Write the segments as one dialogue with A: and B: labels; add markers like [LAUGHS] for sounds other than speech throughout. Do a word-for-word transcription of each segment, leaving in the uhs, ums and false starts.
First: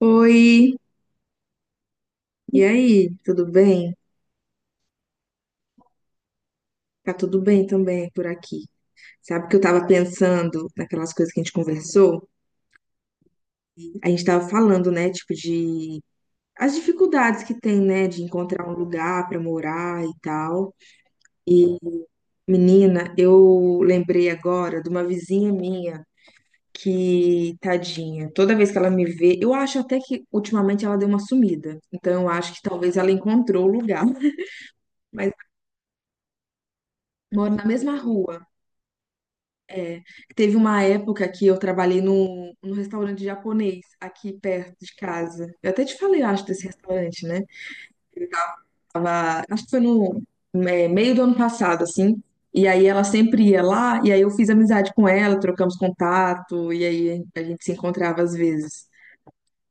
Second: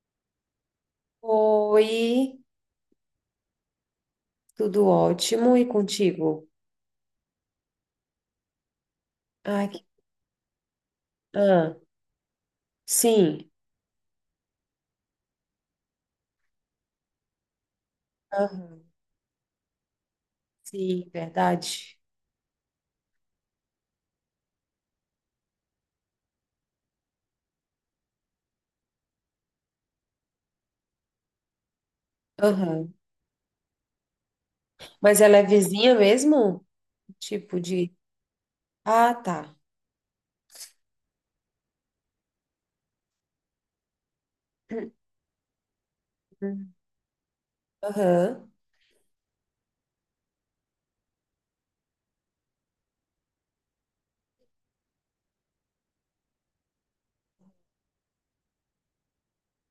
A: Oi,
B: Oi,
A: e aí, tudo bem?
B: tudo ótimo e contigo?
A: Tá tudo bem também por aqui. Sabe que eu
B: Ai, que...
A: tava pensando naquelas coisas que a gente
B: ah,
A: conversou?
B: sim,
A: A gente tava falando, né, tipo de as dificuldades que tem, né, de encontrar um
B: aham,
A: lugar pra morar e tal.
B: sim,
A: E
B: verdade.
A: menina, eu lembrei agora de uma vizinha minha que, tadinha, toda vez que ela me vê, eu acho até que ultimamente ela deu uma sumida. Então eu acho que
B: Aham.
A: talvez ela encontrou o lugar, [LAUGHS]
B: Mas
A: mas
B: ela é vizinha mesmo?
A: mora
B: Tipo
A: na
B: de.
A: mesma rua.
B: Ah, tá.
A: É, teve uma época que eu trabalhei num, num restaurante japonês aqui perto de casa. Eu até te falei, eu acho, desse
B: Uhum.
A: restaurante, né? Eu
B: Aham.
A: tava, acho que foi no é, meio do ano passado, assim. E aí ela sempre ia lá, e aí eu fiz amizade com ela, trocamos contato, e aí a gente se encontrava às vezes.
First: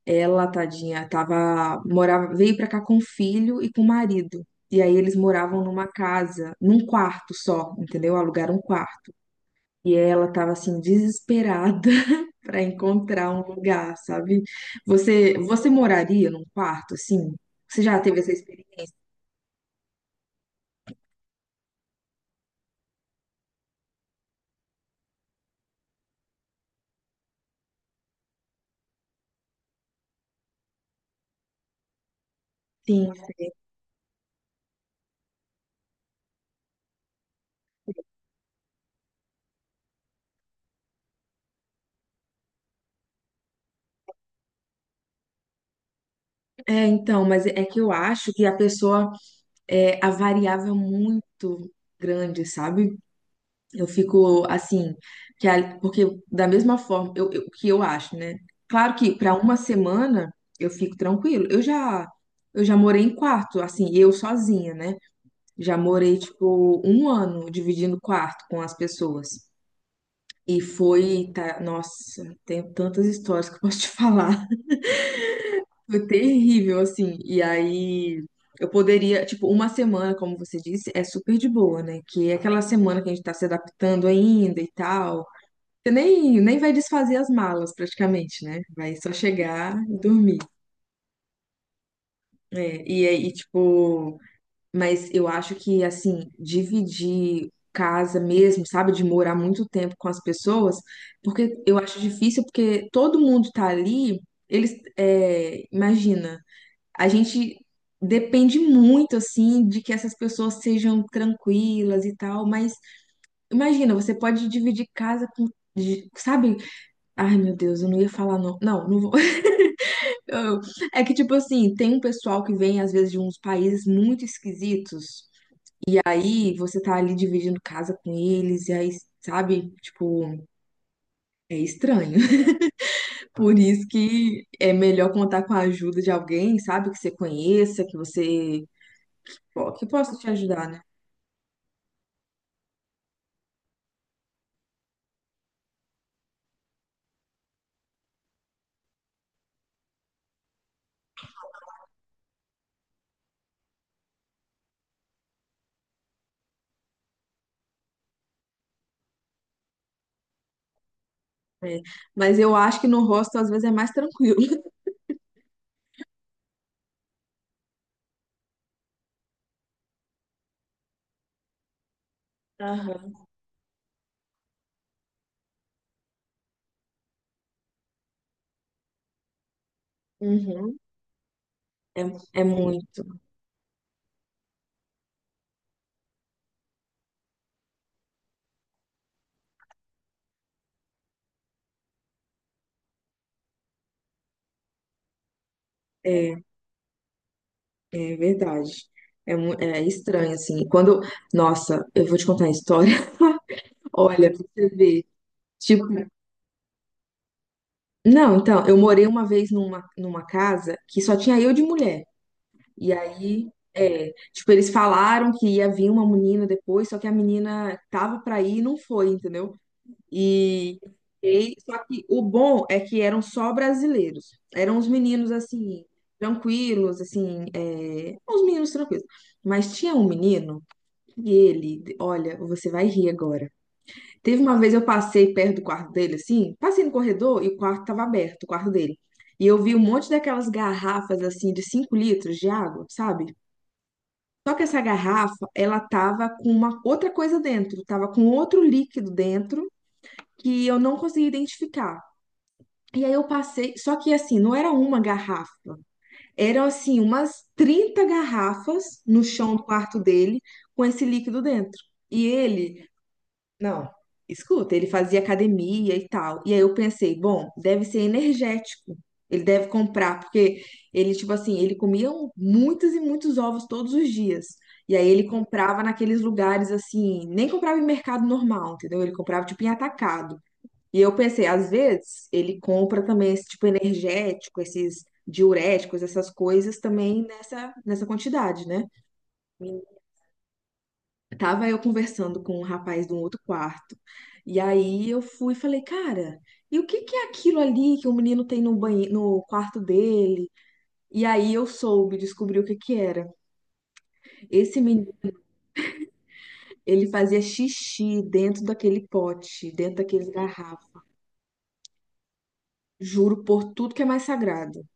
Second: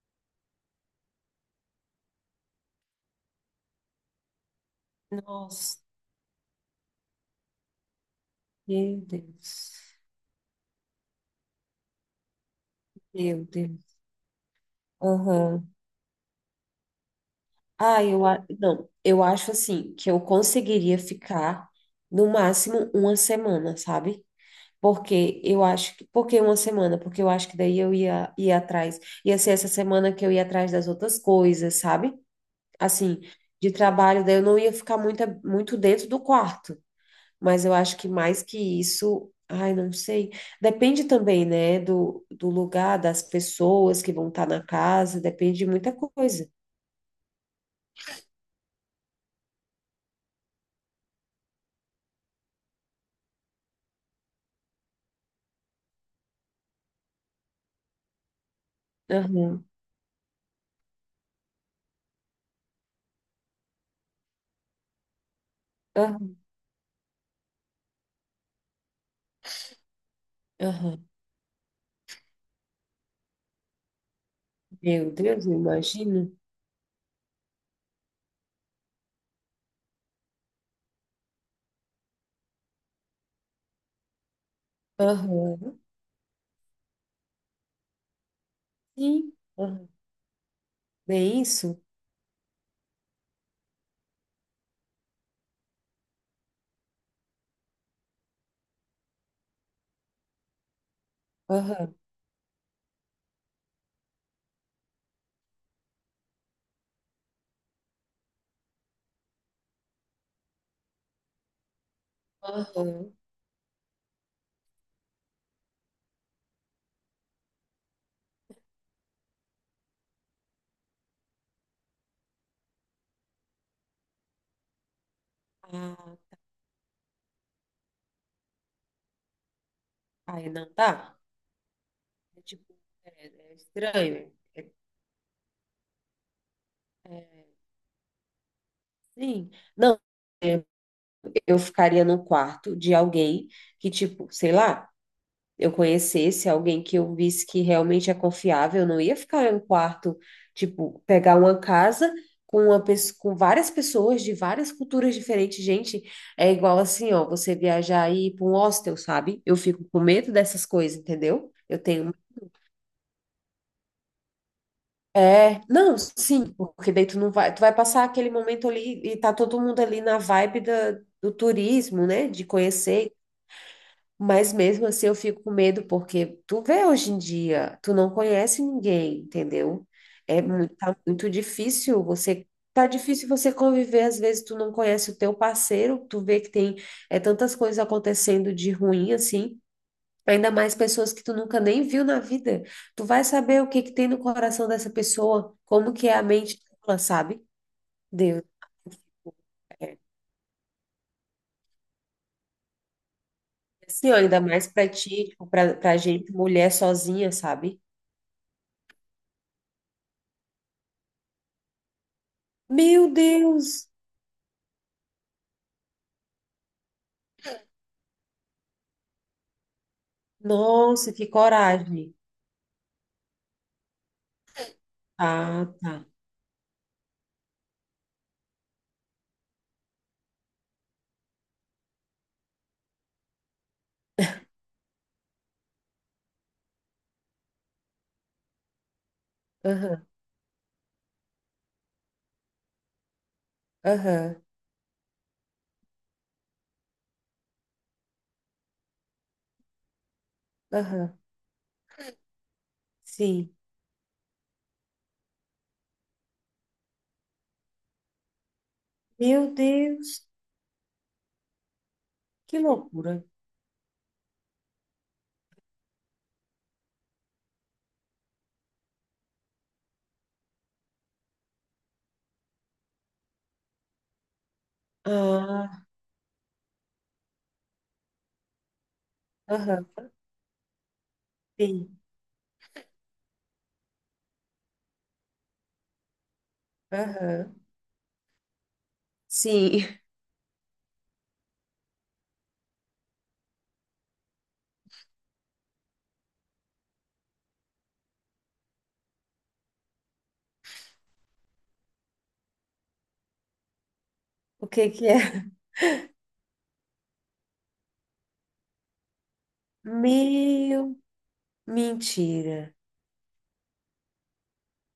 A: Ela, tadinha, tava, morava, veio pra cá com o filho e com o marido. E aí eles moravam
B: Nossa,
A: numa casa, num quarto só, entendeu? Alugaram um
B: meu
A: quarto. E
B: Deus.
A: ela tava assim, desesperada para encontrar um
B: Meu
A: lugar,
B: Deus.
A: sabe? Você,
B: Aham.
A: você moraria num quarto, assim? Você já
B: Ah,
A: teve
B: eu,
A: essa
B: a- não,
A: experiência?
B: eu acho assim que eu conseguiria ficar no máximo uma semana, sabe? Porque eu acho que, porque uma semana, porque eu acho que daí eu ia ia atrás. Ia ser essa semana que eu ia atrás das outras coisas, sabe?
A: Sim,
B: Assim,
A: sim.
B: de trabalho, daí eu não ia ficar muito, muito dentro do quarto. Mas eu acho que mais que isso, ai, não sei. Depende também, né, do, do lugar, das pessoas que vão estar na casa, depende de muita coisa.
A: É, então, mas é que eu acho que a pessoa é a variável é muito grande, sabe? Eu fico assim, que a- porque da mesma forma, eu, eu- o que eu acho, né? Claro que para uma
B: Aham,
A: semana eu fico tranquilo. Eu já eu já morei em quarto, assim, eu sozinha, né? Já morei
B: aham,
A: tipo um ano dividindo quarto com as pessoas. E
B: aham.
A: foi, tá, nossa, tenho tantas histórias que eu posso te falar.
B: Meu Deus, eu
A: [LAUGHS] Foi
B: imagino.
A: terrível, assim. E aí eu poderia, tipo, uma semana, como você disse, é super de boa, né? Que é aquela semana que a gente tá se adaptando ainda e tal.
B: Aham,
A: Você nem, nem vai desfazer as malas praticamente, né? Vai só
B: sim,
A: chegar
B: aham.
A: e dormir.
B: Bem isso?
A: É, e aí, tipo, mas eu acho que, assim, dividir casa mesmo, sabe, de morar muito tempo com as pessoas, porque eu
B: Aham,
A: acho difícil, porque todo mundo tá ali, eles, é, imagina, a gente depende muito, assim, de que essas pessoas sejam tranquilas e tal, mas imagina, você pode dividir casa com. de- Sabe? Ai, meu Deus, eu não ia falar não. Não, não vou. [LAUGHS] Eu- É que, tipo assim, tem um pessoal que vem, às vezes, de uns países muito esquisitos
B: aham.
A: aí você tá ali dividindo casa com eles, e aí, sabe, tipo,
B: Ai, não dá.
A: é estranho.
B: É
A: [LAUGHS]
B: tipo, é, é
A: Por isso
B: estranho.
A: que
B: É,
A: é melhor contar com a ajuda de alguém, sabe, que você
B: é,
A: conheça, que você,
B: sim.
A: pô, que
B: Não,
A: possa te
B: é,
A: ajudar, né?
B: eu ficaria no quarto de alguém que, tipo, sei lá, eu conhecesse alguém que eu visse que realmente é confiável. Eu não ia ficar em um quarto, tipo, pegar uma casa com uma pessoa, com várias pessoas de várias culturas diferentes. Gente, é igual assim, ó, você viajar e ir para um hostel, sabe? Eu fico com medo dessas coisas, entendeu? Eu
A: É,
B: tenho...
A: mas eu acho que no hostel às vezes é mais tranquilo. [LAUGHS]
B: É, não, sim, porque daí tu não vai, tu vai passar aquele momento ali e tá todo mundo ali na vibe da, do turismo, né, de conhecer,
A: Aham.
B: mas mesmo assim eu fico com medo porque tu vê hoje em dia, tu não conhece ninguém, entendeu? É muito,
A: Uhum.
B: tá muito
A: É,
B: difícil
A: é
B: você, tá
A: muito,
B: difícil você conviver, às vezes tu não conhece o teu parceiro, tu vê que tem é, tantas coisas acontecendo de ruim assim. Ainda mais pessoas que tu nunca nem viu na vida. Tu vai saber o que que tem no coração dessa pessoa, como que é a
A: é,
B: mente dela, sabe?
A: é
B: Deus.
A: verdade. É, mu- é
B: É.
A: estranho, assim. Quando, nossa, eu vou te contar a história. [LAUGHS]
B: Assim, ó,
A: Olha, pra
B: ainda mais
A: você
B: pra
A: ver.
B: ti, tipo, pra,
A: Tipo,
B: pra gente, mulher sozinha, sabe?
A: não, então, eu morei uma vez numa, numa casa que só tinha eu de mulher. E
B: Meu
A: aí,
B: Deus!
A: é, tipo, eles falaram que ia vir uma menina depois, só que a menina tava pra ir e não foi, entendeu? E,
B: Nossa, que
A: e- só que
B: coragem.
A: o bom é que eram só brasileiros. Eram uns meninos
B: Ah,
A: assim,
B: tá.
A: tranquilos, assim, é, uns meninos tranquilos. Mas tinha um menino que ele, olha, você vai rir agora. Teve uma vez eu passei perto do quarto dele, assim, passei no corredor e o quarto estava aberto, o quarto dele. E eu vi um
B: Aham,
A: monte daquelas garrafas, assim, de cinco litros de água, sabe?
B: aham,
A: Só que essa garrafa, ela tava com uma outra coisa dentro, tava com outro líquido dentro que eu não
B: aham.
A: conseguia identificar. E aí eu
B: Sim.
A: passei, só que assim, não era uma garrafa, eram assim umas trinta garrafas no
B: Meu
A: chão do quarto
B: Deus,
A: dele com esse líquido dentro. E
B: que
A: ele
B: loucura.
A: não, escuta, ele fazia academia e tal. E aí eu pensei, bom, deve ser energético. Ele deve comprar, porque ele, tipo assim, ele comia um- muitos e muitos ovos todos os dias. E aí ele comprava
B: Ah,
A: naqueles lugares assim, nem comprava em mercado normal, entendeu? Ele comprava tipo em
B: aham,
A: atacado. E eu pensei, às
B: sim,
A: vezes ele compra também esse tipo energético, esses diuréticos, essas coisas também
B: aham.
A: nessa, nessa quantidade, né?
B: Sim. [LAUGHS]
A: Tava eu conversando com um rapaz de um outro quarto. E aí eu fui e falei, cara, e o que que é aquilo ali que o menino tem no banheiro, no quarto dele? E aí eu soube, descobri o que que era.
B: O
A: Esse
B: que que
A: menino,
B: é?
A: ele fazia xixi dentro daquele pote, dentro daquele
B: Meu,
A: garrafa.
B: mentira.
A: Juro por tudo que é mais sagrado.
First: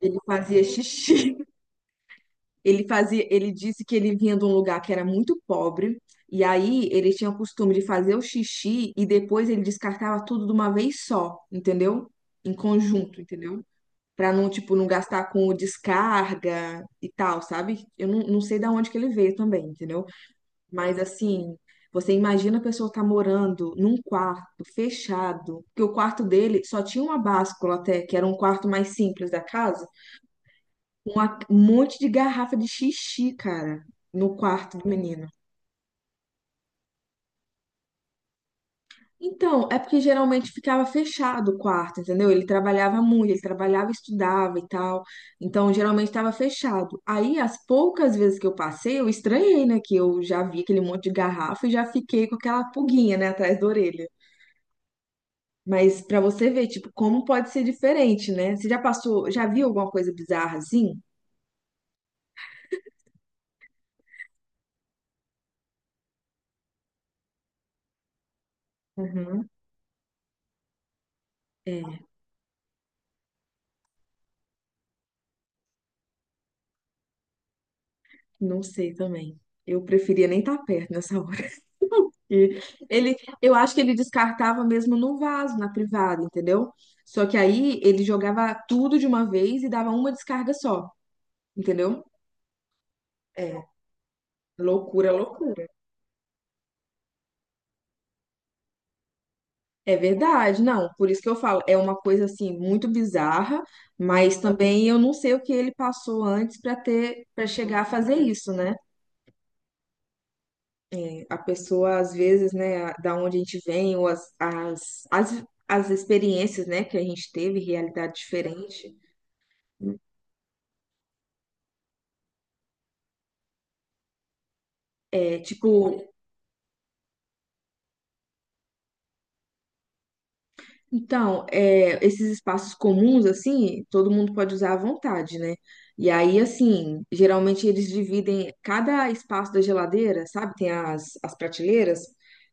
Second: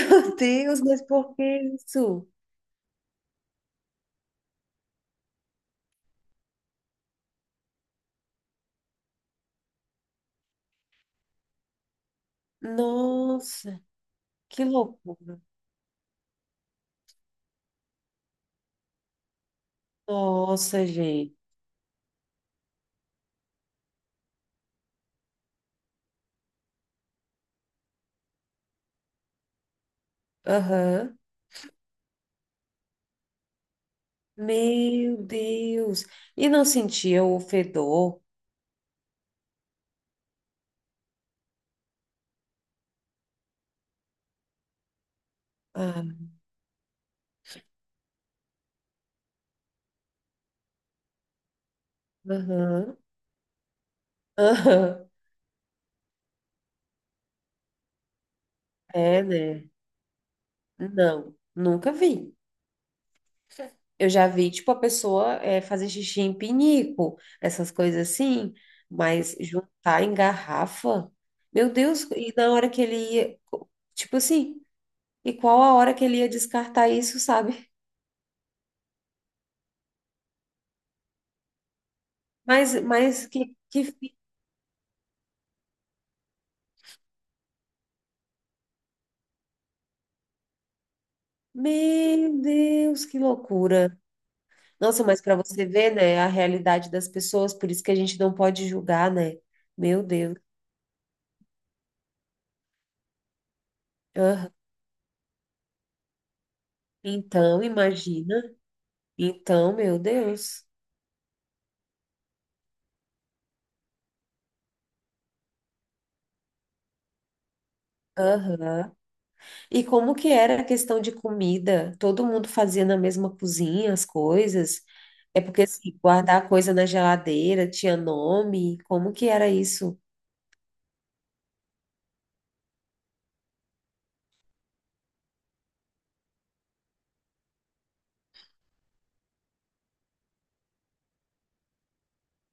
A: Ele
B: [LAUGHS]
A: fazia
B: Deus, mas por
A: xixi.
B: que isso?
A: Ele fazia, ele disse que ele vinha de um lugar que era muito pobre, e aí ele tinha o costume de fazer o xixi e depois ele descartava tudo de uma vez só, entendeu? Em conjunto, entendeu?
B: Nossa,
A: Pra não,
B: que
A: tipo, não gastar
B: loucura.
A: com descarga e tal, sabe? Eu não, não sei da onde que ele veio também, entendeu?
B: Nossa,
A: Mas
B: gente.
A: assim, você imagina a pessoa tá morando num quarto fechado, que o quarto dele só tinha uma báscula até, que era um quarto mais simples da casa
B: Aham.
A: uma- um monte de garrafa de xixi, cara, no quarto do
B: Meu
A: menino.
B: Deus. E não sentia o fedor?
A: Então, é porque geralmente ficava fechado o quarto, entendeu? Ele trabalhava muito, ele trabalhava, estudava e tal. Então,
B: Ah,
A: geralmente estava fechado. Aí, as poucas vezes que eu passei, eu estranhei, né? Que eu já vi aquele monte de garrafa e já fiquei com aquela
B: aham.
A: pulguinha, né, atrás da orelha.
B: Aham.
A: Mas pra você ver, tipo, como pode ser diferente, né? Você já
B: É,
A: passou, já
B: né?
A: viu alguma coisa bizarra assim?
B: Não, nunca vi. Eu já vi, tipo, a pessoa é, fazer xixi em pinico, essas coisas assim, mas
A: Uhum.
B: juntar em garrafa. Meu
A: É,
B: Deus, e na hora que ele ia, tipo assim. E qual a hora que ele ia descartar isso, sabe?
A: não sei também. Eu preferia nem estar perto nessa e
B: Mas,
A: ele,
B: mas
A: eu
B: que,
A: acho que ele
B: que...
A: descartava mesmo no vaso, na privada, entendeu? Só que aí ele jogava tudo de uma vez e dava uma descarga só, entendeu?
B: Meu Deus, que
A: É,
B: loucura. Nossa,
A: loucura,
B: mas para
A: loucura.
B: você ver, né, a realidade das pessoas, por isso que a gente não pode julgar, né?
A: É
B: Meu Deus.
A: verdade, não. Por isso que eu falo, é uma coisa assim muito bizarra, mas também eu não sei o que ele passou antes para ter, para
B: Então,
A: chegar a fazer
B: imagina.
A: isso, né?
B: Então, meu Deus.
A: A pessoa às vezes, né, a- da onde a gente vem ou as, as, as, as experiências, né, que a gente teve, realidade
B: Aham.
A: diferente.
B: E como que era a questão de comida? Todo mundo fazia na mesma cozinha as coisas?
A: É,
B: É porque, assim,
A: tipo,
B: guardar coisa na geladeira tinha nome? Como que era isso?
A: então, é, esses espaços comuns, assim, todo mundo pode usar à vontade, né? E aí, assim, geralmente eles dividem cada espaço da geladeira, sabe? Tem as, as prateleiras,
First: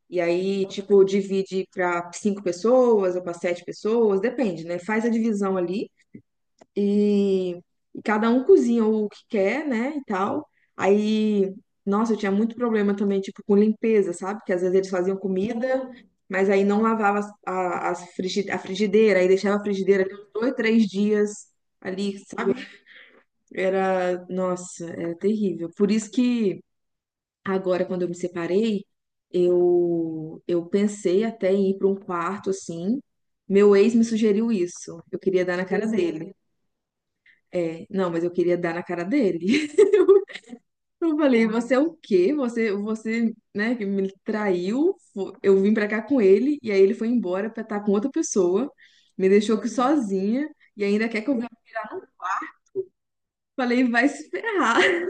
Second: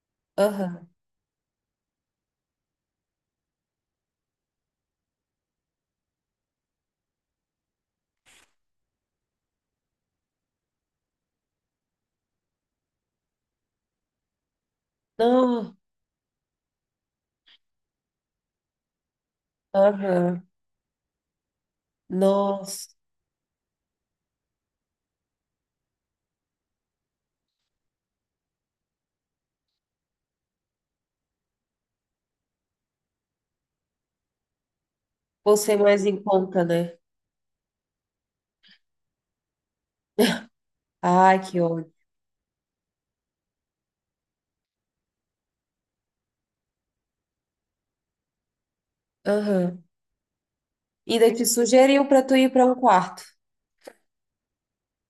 A: e aí,
B: Aham.
A: tipo, divide para cinco pessoas ou para sete pessoas, depende, né? Faz a divisão ali. E, e cada um cozinha o que quer, né, e tal. Aí, nossa, eu tinha muito problema também, tipo, com limpeza, sabe? Porque às vezes eles faziam
B: Não.
A: comida, mas aí não lavava as- a, as frigi- a frigideira, aí deixava a frigideira ali uns
B: Aham.
A: dois, três dias ali, sabe?
B: Nossa,
A: Era, nossa, era terrível. Por isso que agora, quando eu me separei, eu, eu pensei até em ir para um quarto, assim. Meu ex me sugeriu isso. Eu queria dar na
B: você
A: cara
B: mais em
A: dele.
B: conta, né?
A: É, não, mas eu queria dar na cara dele. [LAUGHS] Eu
B: Ai,
A: falei,
B: que
A: você é
B: ódio.
A: o quê? Você, você, né, que me traiu. fo- Eu vim pra cá com ele e aí ele foi embora pra estar com outra pessoa, me deixou aqui
B: Aham.
A: sozinha e ainda quer
B: Ainda
A: que eu
B: te
A: vá.
B: sugeriu para tu ir para um quarto.
A: Falei, vai se ferrar. [LAUGHS]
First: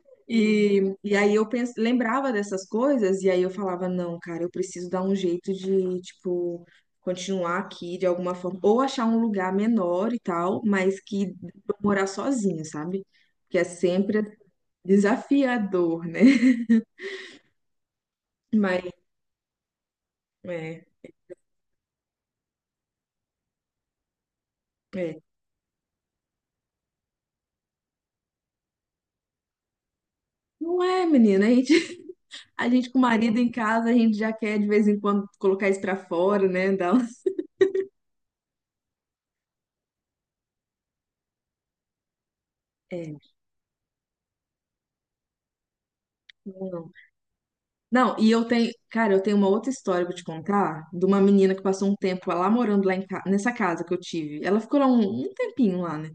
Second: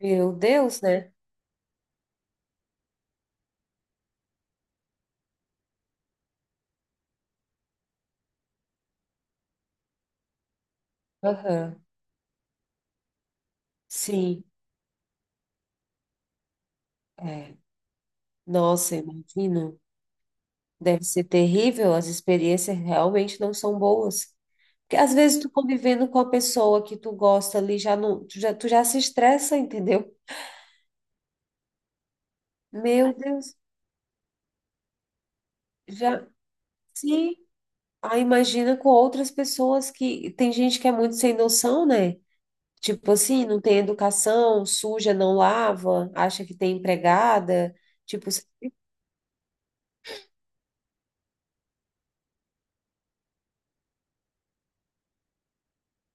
B: Meu Deus,
A: E,
B: né?
A: e aí eu pens... lembrava dessas coisas e aí eu falava, não, cara, eu preciso dar um jeito de, tipo, continuar aqui de alguma forma ou achar um lugar menor e tal, mas que eu
B: Aham.
A: morar sozinha, sabe? Que é sempre
B: Sim,
A: desafiador, né? [LAUGHS]
B: é.
A: Mas
B: Nossa, imagino.
A: é,
B: Deve ser terrível, as experiências realmente não são boas. Porque às
A: é.
B: vezes tu convivendo com a pessoa que tu gosta ali, já não, tu já, tu já se estressa, entendeu?
A: Não é, menina. A gente, a gente com o
B: Meu
A: marido em
B: Deus,
A: casa, a gente já quer de vez em quando colocar isso pra
B: já,
A: fora, né? [LAUGHS] Dar um-
B: sim. Aí imagina com outras pessoas que tem gente que é muito sem noção, né? Tipo
A: É,
B: assim, não tem educação, suja, não lava, acha que tem
A: não.
B: empregada.
A: Não, e
B: Tipo, assim,
A: eu tenho, cara, eu tenho uma outra história pra te contar de uma menina que passou um tempo lá morando lá em ca- nessa casa que eu tive. Ela ficou lá um, um tempinho lá, né?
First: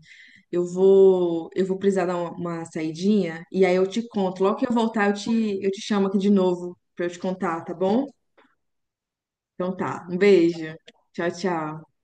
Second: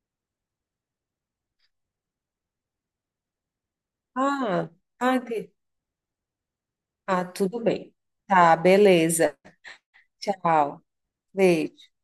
A: Eu vou, eu vou precisar dar uma, uma saidinha e aí eu te conto. Logo que
B: ah,
A: eu voltar, eu
B: ah, que-
A: te, eu te chamo aqui de novo pra eu te
B: ah, tudo
A: contar, tá
B: bem.
A: bom?
B: Tá, beleza.
A: Então tá. Um beijo.
B: Tchau.
A: Tchau,
B: Beijo.
A: tchau.